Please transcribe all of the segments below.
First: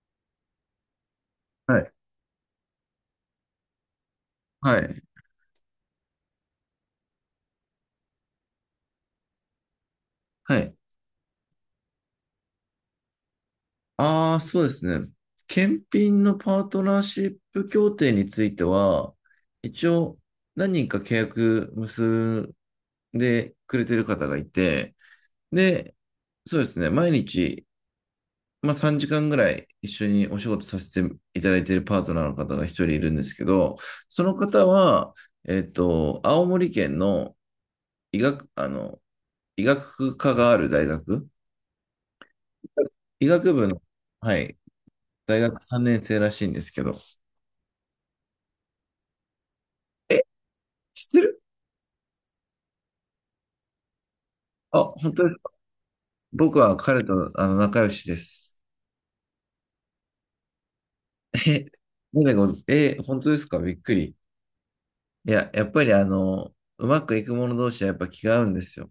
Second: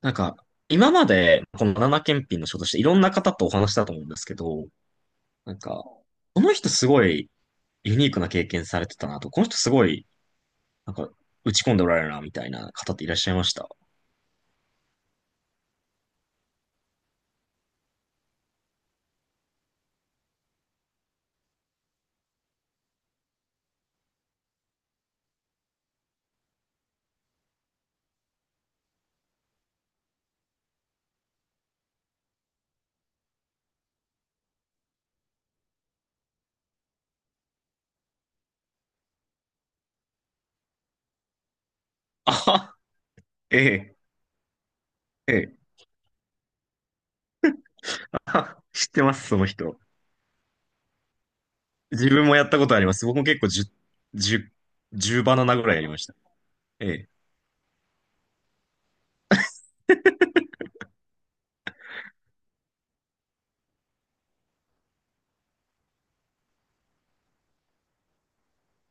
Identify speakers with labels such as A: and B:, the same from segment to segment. A: なんか、今まで、この
B: は
A: バナ
B: い。
A: ナ検品の仕事していろんな方とお話したと思うんですけど、
B: はい。
A: なんか、この人すごいユニークな経験されてたなと、この人すごい、
B: はい。
A: なんか、打ち込んでおられるな、みたいな方っていらっしゃいました？
B: ああ、そうですね。検品のパートナーシップ協定については、一応何人か契約結んでくれてる方がいて、で、そうですね。毎日、3時間ぐらい一緒にお仕事させていただいているパートナーの方が一人いるんですけど、その方は、青森県の医学、医学科がある大学、
A: あは、
B: 医学
A: え
B: 部の、
A: え、
B: はい、
A: え
B: 大
A: え、
B: 学3年生らしいんですけど、
A: あは知ってます、その人。
B: え、知ってる？
A: 自分もやったことあります。僕も結構10、10、
B: あ、本
A: 10
B: 当です
A: バナ
B: か？
A: ナぐらいやりました。
B: 僕は
A: え
B: 彼
A: え、
B: と仲良しです。え、なんでえ、本当ですか？びっくり。いや、やっぱりうまくいく者同士はやっぱ気が合うんですよ。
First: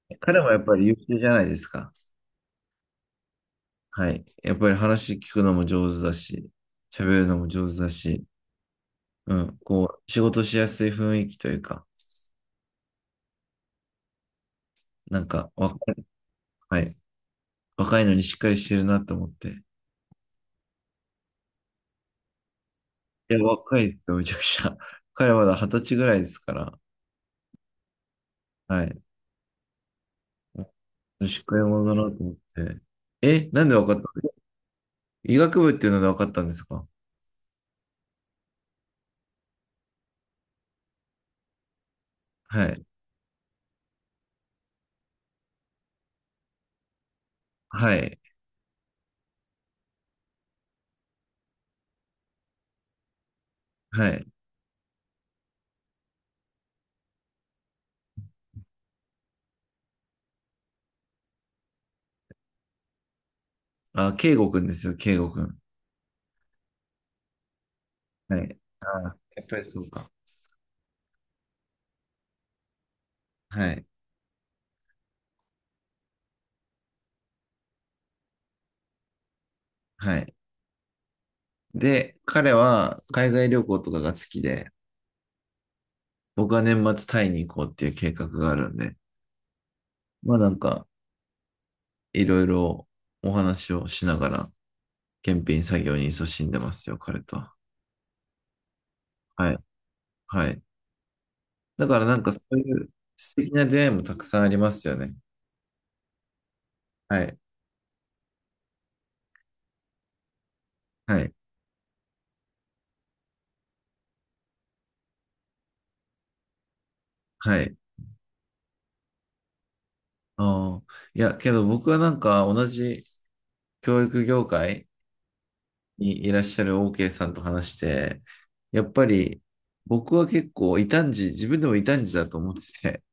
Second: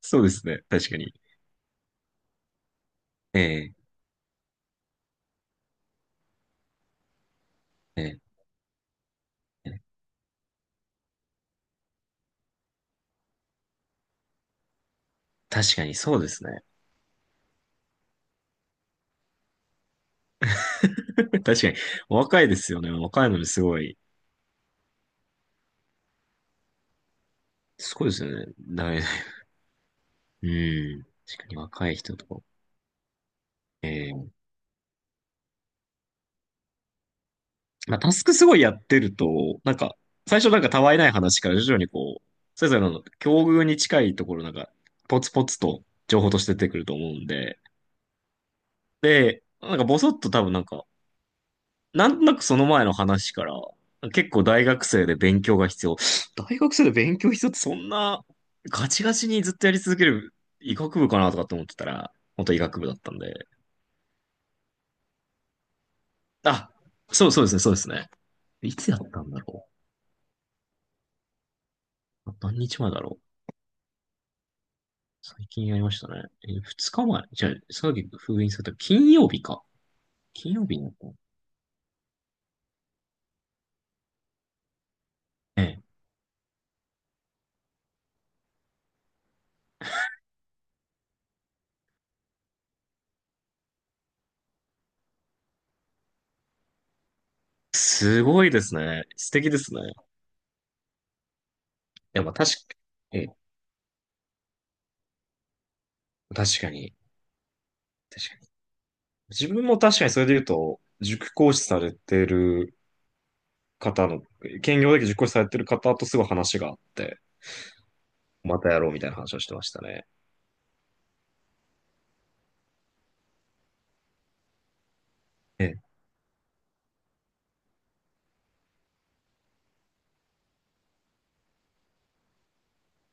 A: そうで
B: 彼
A: す
B: もや
A: ね、
B: っぱり
A: 確
B: 優
A: かに。
B: 秀じゃないですか。
A: ええ、
B: はい。やっぱり話聞くのも上手だし、喋るのも上手だ
A: ええ、
B: し、うん、
A: ええ、
B: こう、仕事しやすい雰囲気というか、若
A: 確かに
B: い、
A: そうですね。
B: はい、若いのにしっかりしてるなと思って、
A: 確かに。お若いですよね。お若い
B: いや、
A: のにすご
B: 若い
A: い。
B: ですよ、めちゃくちゃ。彼はまだ二十歳ぐらいですから。
A: すごいですよね。
B: は
A: だめ
B: い。
A: だ。うん。
B: 女
A: 確
B: 子
A: かに
B: 会も
A: 若
B: だ
A: い
B: な
A: 人
B: と
A: と
B: 思っ
A: か。
B: て。え、なんで分かったん
A: ええ、
B: ですか？医学部っていうので分かったんですか？
A: まあ、タスクすごいやってると、なんか、最初なんかたわいない話から徐々にこう、
B: は
A: それぞれ
B: い。
A: の境遇に近いところなんか、ポツポツと情報として出てくると思うんで、
B: はい。
A: で、なんかボソッと多分なんか、なんとなくその前の話から、
B: はい。
A: 結構大学生で勉強が必要。大学生で勉強必要ってそんなガチガチにずっとやり続ける医学部かなとかって思ってたら、本当医学部だったんで。
B: あ、圭吾くんですよ、圭吾くん。
A: あ、そうそうですね、そうですね。
B: はい。
A: いつやっ
B: あ、
A: たんだ
B: やっぱり
A: ろ
B: そうか。
A: う？何日前だろう？
B: はい。
A: 最近やりましたね。え、二日前？じゃあ、さっき封印された金曜日か。
B: はい。
A: 金曜日にやったの？
B: で、彼は海外旅行とかが好きで、
A: ええ。
B: 僕は年末タイに行こうっていう計画があるんで、まあなんか、いろいろお話をしながら、検品作業に勤しんでますよ、彼とは。
A: すごいですね。素敵
B: はい。
A: ですね。い
B: はい。だから
A: や、まあ
B: そ
A: 確か、
B: ういう
A: え
B: 素
A: え、
B: 敵な出会いもたくさんありますよね。
A: 確かに。
B: はい。
A: 確かに。自分も確かにそれで言うと、
B: は
A: 塾
B: い。
A: 講師されてる方の、兼業だけ塾講師されてる方とすごい話があって、
B: はい。
A: またやろうみたいな話をしてましたね。
B: ああ。いや、けど僕は同じ教育業界
A: ええ、
B: にいらっしゃる OK さんと話して、やっぱり僕は結構異端児、自分でも異端児だと思ってて、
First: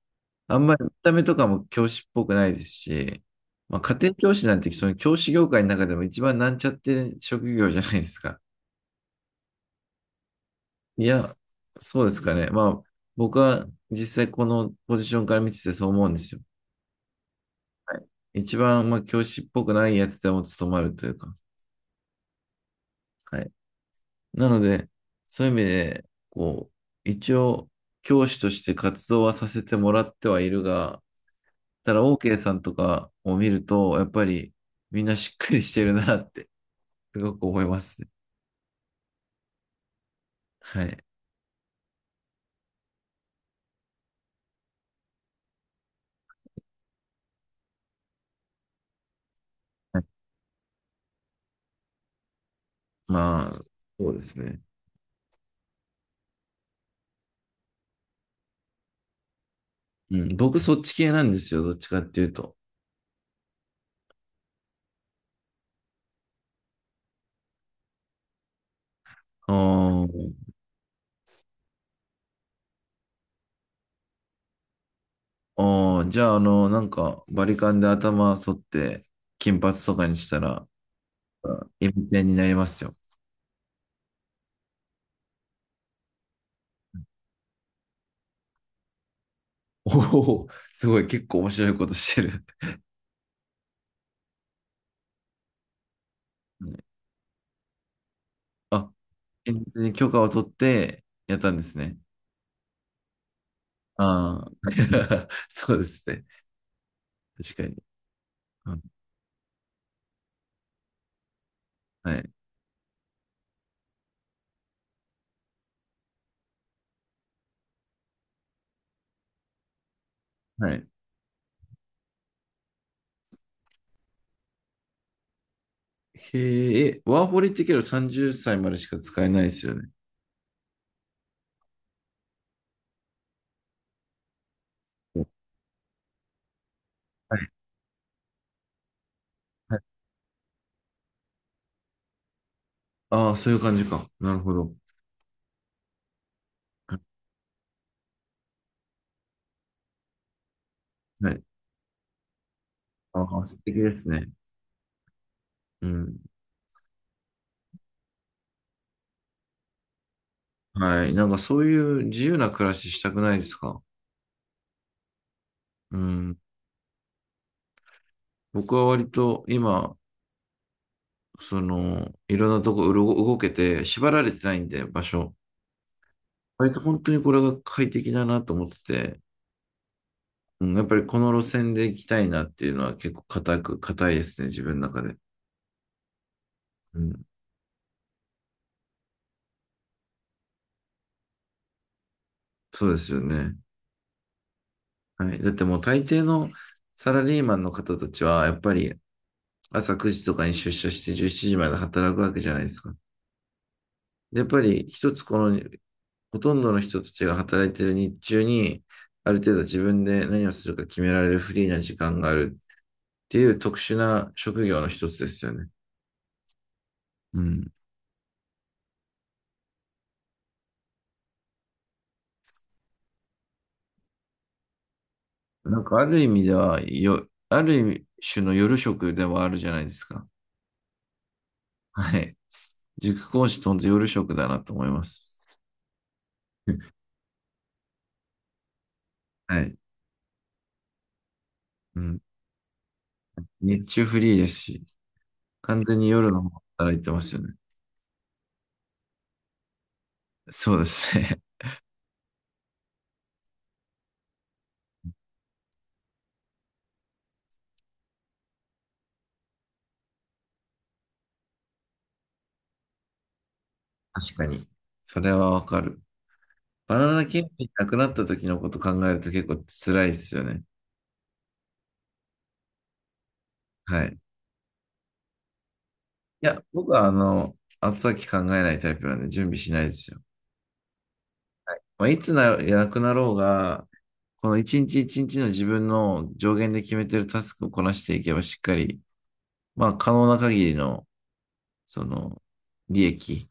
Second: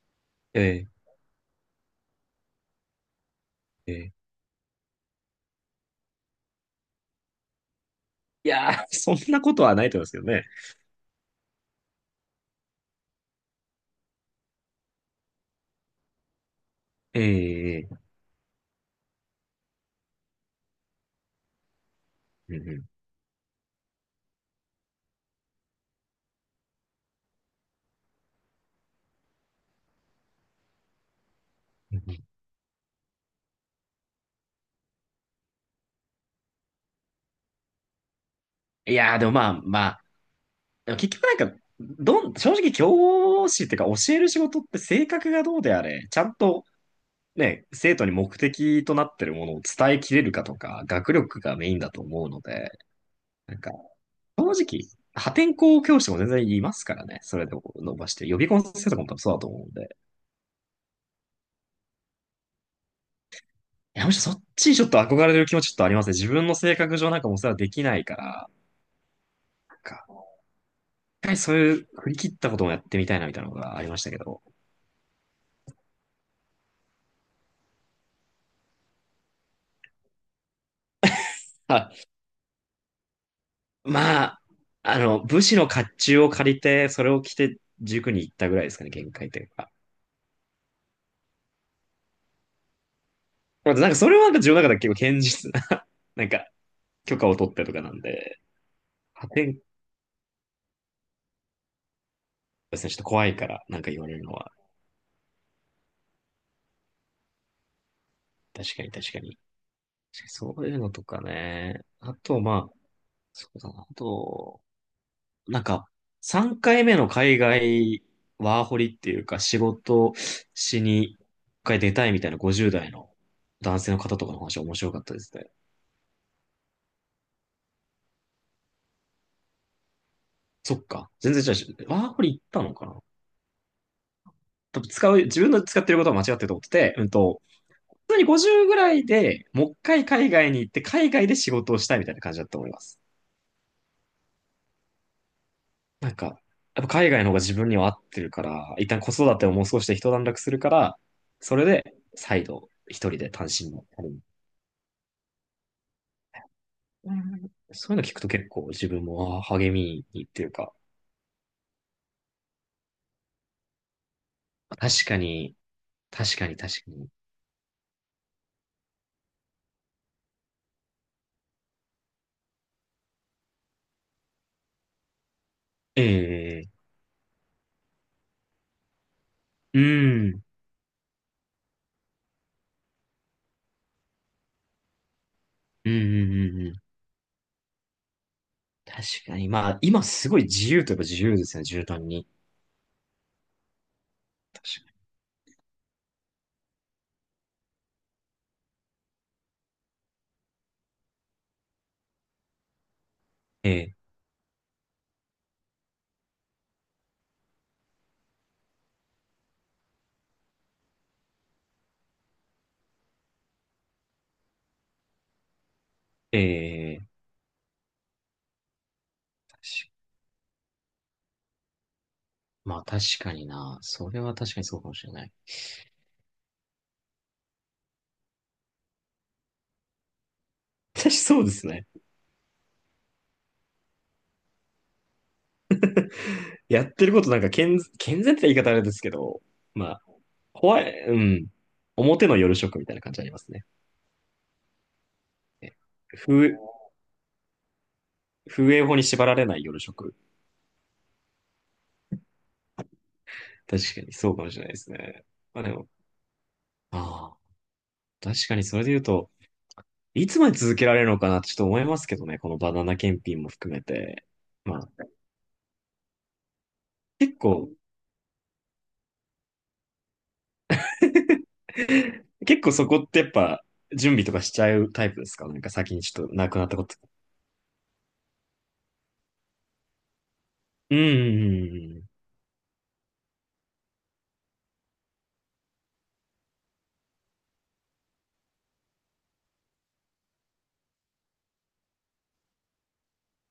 B: あ
A: え
B: んまり
A: え、
B: 見た目とかも教師っぽくないですし、まあ、
A: え
B: 家
A: え。
B: 庭教師なんてその教師業界の中でも一番なんちゃって職業じゃないですか。
A: いやー、そんなことはないと思いますけどね。
B: いや、そうですかね。まあ、僕は実際このポジションから見ててそう思うんですよ。
A: ええ、え
B: は
A: え、
B: い。一番、まあ、教師っぽくないやつでも務まるというか。
A: うん
B: はい。なので、そういう意味で、こう、一応、教師として活動はさせてもらってはいるが、た
A: う
B: だ、
A: ん。
B: OK さんとかを見ると、やっぱり、みんなしっかりしてるなって、すごく思いますね。
A: いやー、でもまあまあ、
B: は
A: でも
B: い。
A: 結局なんか、正直教師っていうか教える仕事って性格がどうであれ、ちゃんとね、生徒に目的となってるものを伝
B: は
A: え
B: い。
A: きれるかとか、学力がメインだと思うので、
B: ま
A: なん
B: あ、
A: か、
B: そうです
A: 正
B: ね。
A: 直、破天荒教師も全然いますからね。それでも伸ばして。予備校の先生とかも多分そうだと思うんで。
B: うん、僕、そっち系なんですよ。どっちかっていうと。
A: いや、むしろそっちにちょっと憧れる気持ちちょっとありますね。自分の性格上なんかもうそれはできないから、
B: あ
A: なんか、
B: ー。
A: 一回そういう振り切ったこともやってみたいなみたいなのがありましたけど。
B: ああ、じゃあ、バリカンで頭剃って、金髪とかにしたら、
A: は
B: エビ
A: い、
B: ちゃんになりますよ。
A: まあ、武士の甲冑を借りて、それを着て塾に行ったぐらいですかね、限界というか。
B: おお、すごい、結構面白いことしてる。
A: なんかそれはなんか自分の中では結構堅実な なんか
B: うん。
A: 許可を取ってとかなんで、
B: あ、
A: 破天荒
B: 現実に許可を取ってやったんですね。
A: ですね、ちょっと怖いから、なんか言われるの
B: あ
A: は、
B: あ、そうですね。確かに。う
A: 確
B: ん。
A: かに確かに。そういうのとかね。
B: は
A: あ
B: い。
A: と、まあ、そうだな。あと、なんか、3回目の海外ワーホリっていうか、仕事
B: は
A: し
B: い。
A: に一回出たいみたいな50代の男性の方とかの話面白かったですね。
B: へえ、え、ワーホリってけど30歳までしか使えないですよね。
A: そっか。全然違うし、ワーこリ行ったのかな？多分使う、自分の使ってることは間違ってると思ってて、
B: はい。
A: 普通に50ぐらいでもう
B: は
A: 一
B: い。
A: 回海外に行って、海外で仕事をしたいみたいな感じだと思います。
B: ああ、そういう感じか。なるほど。
A: なんか、やっぱ海外の方が自分には合ってるから、一旦子育てをもう少しで一段落するから、
B: はい。
A: それで再度一人で
B: ああ、
A: 単
B: 素
A: 身
B: 敵
A: の
B: です
A: 旅に。
B: ね。うん。
A: うん、そういうの聞くと結構自分も励みにっていうか、
B: はい。そういう自由な暮らししたくないですか？
A: 確かに、
B: う
A: 確
B: ん。
A: かに確かに。
B: 僕は割と今、その、いろんなとこうろ動けて、縛られてないんで、場所。
A: ええ、
B: 割と本当にこれが快適だなと思ってて、
A: うん、うん、
B: うん、やっぱりこの路線で行きたいなっていうのは結構固く、固いですね、自分の中で。
A: うん、うん、うん。
B: うん。
A: 確かに。まあ、今すごい自由といえば自由ですね、絨毯に。
B: そうですよね。
A: 確かに。
B: はい。だってもう大抵のサラリーマンの方たちは、やっぱり朝9時とかに出社して17時まで働くわけじゃないですか。
A: ええ、
B: でやっぱり一つこのほとんどの人たちが働いている日中に、ある程度自分で何をするか決められるフリーな時間があるっていう特殊な職業の一つですよね。
A: ええ、
B: うん。
A: 確かまあ確かにな。それは確かにそうかもしれない。
B: ある意味では、よ、ある種の夜食ではあるじゃないですか。
A: 私そうですね。
B: はい。塾講師と本当夜食だなと思います。
A: やってることなんか健全って言い方あれですけど、
B: はい。
A: まあ、怖い、うん。
B: うん。
A: 表の夜食みたいな感じありますね。
B: 日中フリーですし、
A: え、
B: 完全に夜の
A: 風、
B: 方働いてますよね。
A: 風営法に縛られない夜食。
B: そうですね。
A: 確かにそうかもしれないですね。まあでも、ああ、確かにそれで言うと、いつまで続けられるのかなってちょっと思いますけどね、このバナナ検品も含め て。
B: 確かに。
A: まあ、
B: それはわかる。バナナ
A: 結
B: キング
A: 構、
B: なくなった時のこと考えると結構辛いですよね。
A: 結構そこってやっぱ
B: はい。
A: 準
B: い
A: 備とかしちゃうタイプですか？なんか先にちょっと亡く
B: や、
A: なったこ
B: 僕
A: と。
B: は、後先考えないタイプなんで準備しないですよ。
A: うんうん
B: まあ、いつな、なくなろうが、この一日一日の自分の上限で決めてるタスクをこなしていけばしっかり、まあ、可能な限りの、その、利益、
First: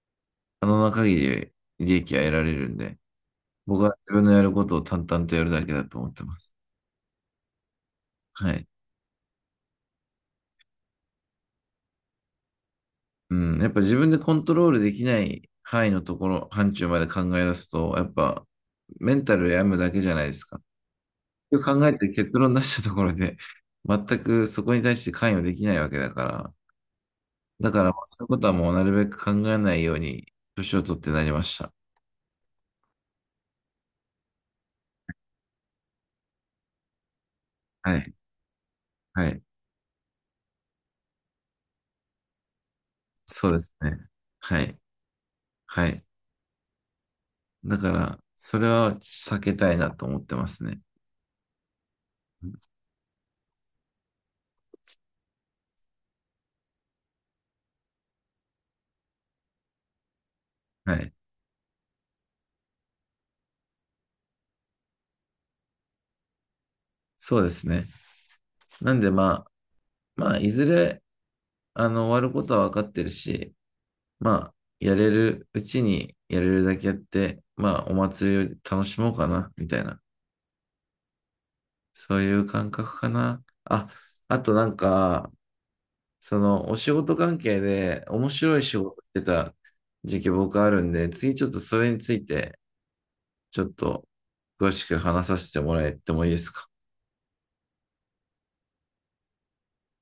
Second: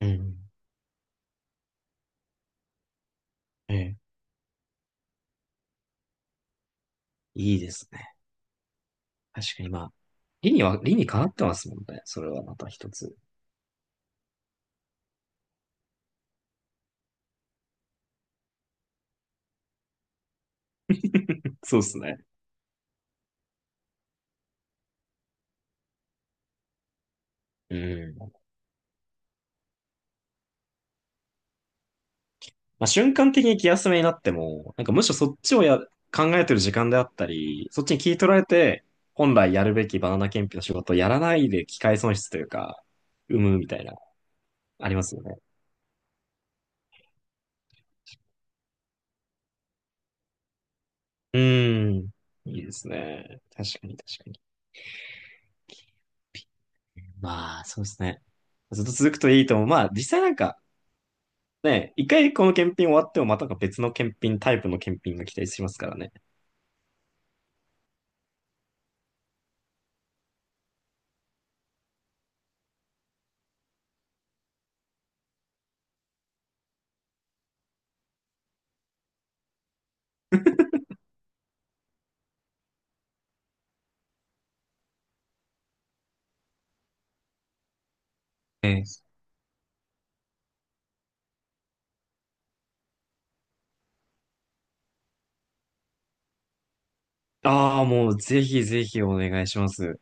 A: うんうん。うん、
B: 可能な限り利益は得られるんで、
A: え
B: 僕は
A: え、
B: 自分のやることを淡々とやるだけだと思ってます。
A: いいですね。
B: はい。
A: 確かにまあ、理にかなってますもんね。それはまた一つ。
B: うん。やっぱ自分でコントロールできない範囲のところ、範疇まで考え出すと、やっぱメンタル病むだけじゃないですか。結
A: そ
B: 局
A: う
B: 考
A: で
B: え
A: す
B: て
A: ね。
B: 結論出したところで、全くそこに対して関与できないわけだから、だ
A: う
B: からまあそ
A: ん。
B: ういう
A: ま
B: ことはもうなるべく考えないように、年を取ってなりました。
A: あ、瞬間的に気休めになっても、なんかむしろそっちをや、考えてる時間であったり、そっち
B: は
A: に聞
B: い。
A: い取られて、
B: は
A: 本
B: い。
A: 来やるべきバナナ検品の仕事をやらないで機会損失というか、生
B: そうで
A: むみ
B: す
A: たいな、
B: ね。はい。
A: ありますよね。
B: はい。だから、それは避けたいなと思ってますね。
A: うーん。いいですね。確かに確かに。まあ、そうですね。ずっと続くといいと思う。まあ、実際なんか、
B: はい。
A: ね、一回この検品終わってもまたなんか別の検品、タイプの検品が期待しますからね。
B: そうですね。なんでまあ、まあ、いずれ、終わることは分かってるし、まあ、やれるうちにやれるだけやって、まあ、お祭りを楽しもうかな、みたいな。そういう感覚かな。あ、あとそのお仕事関係で面白い
A: え
B: 仕事し
A: え。
B: てた時期僕あるんで、次ちょっとそれについてちょっと詳しく話させてもらえてもいいですか？
A: ああ、もうぜひぜひお願いします。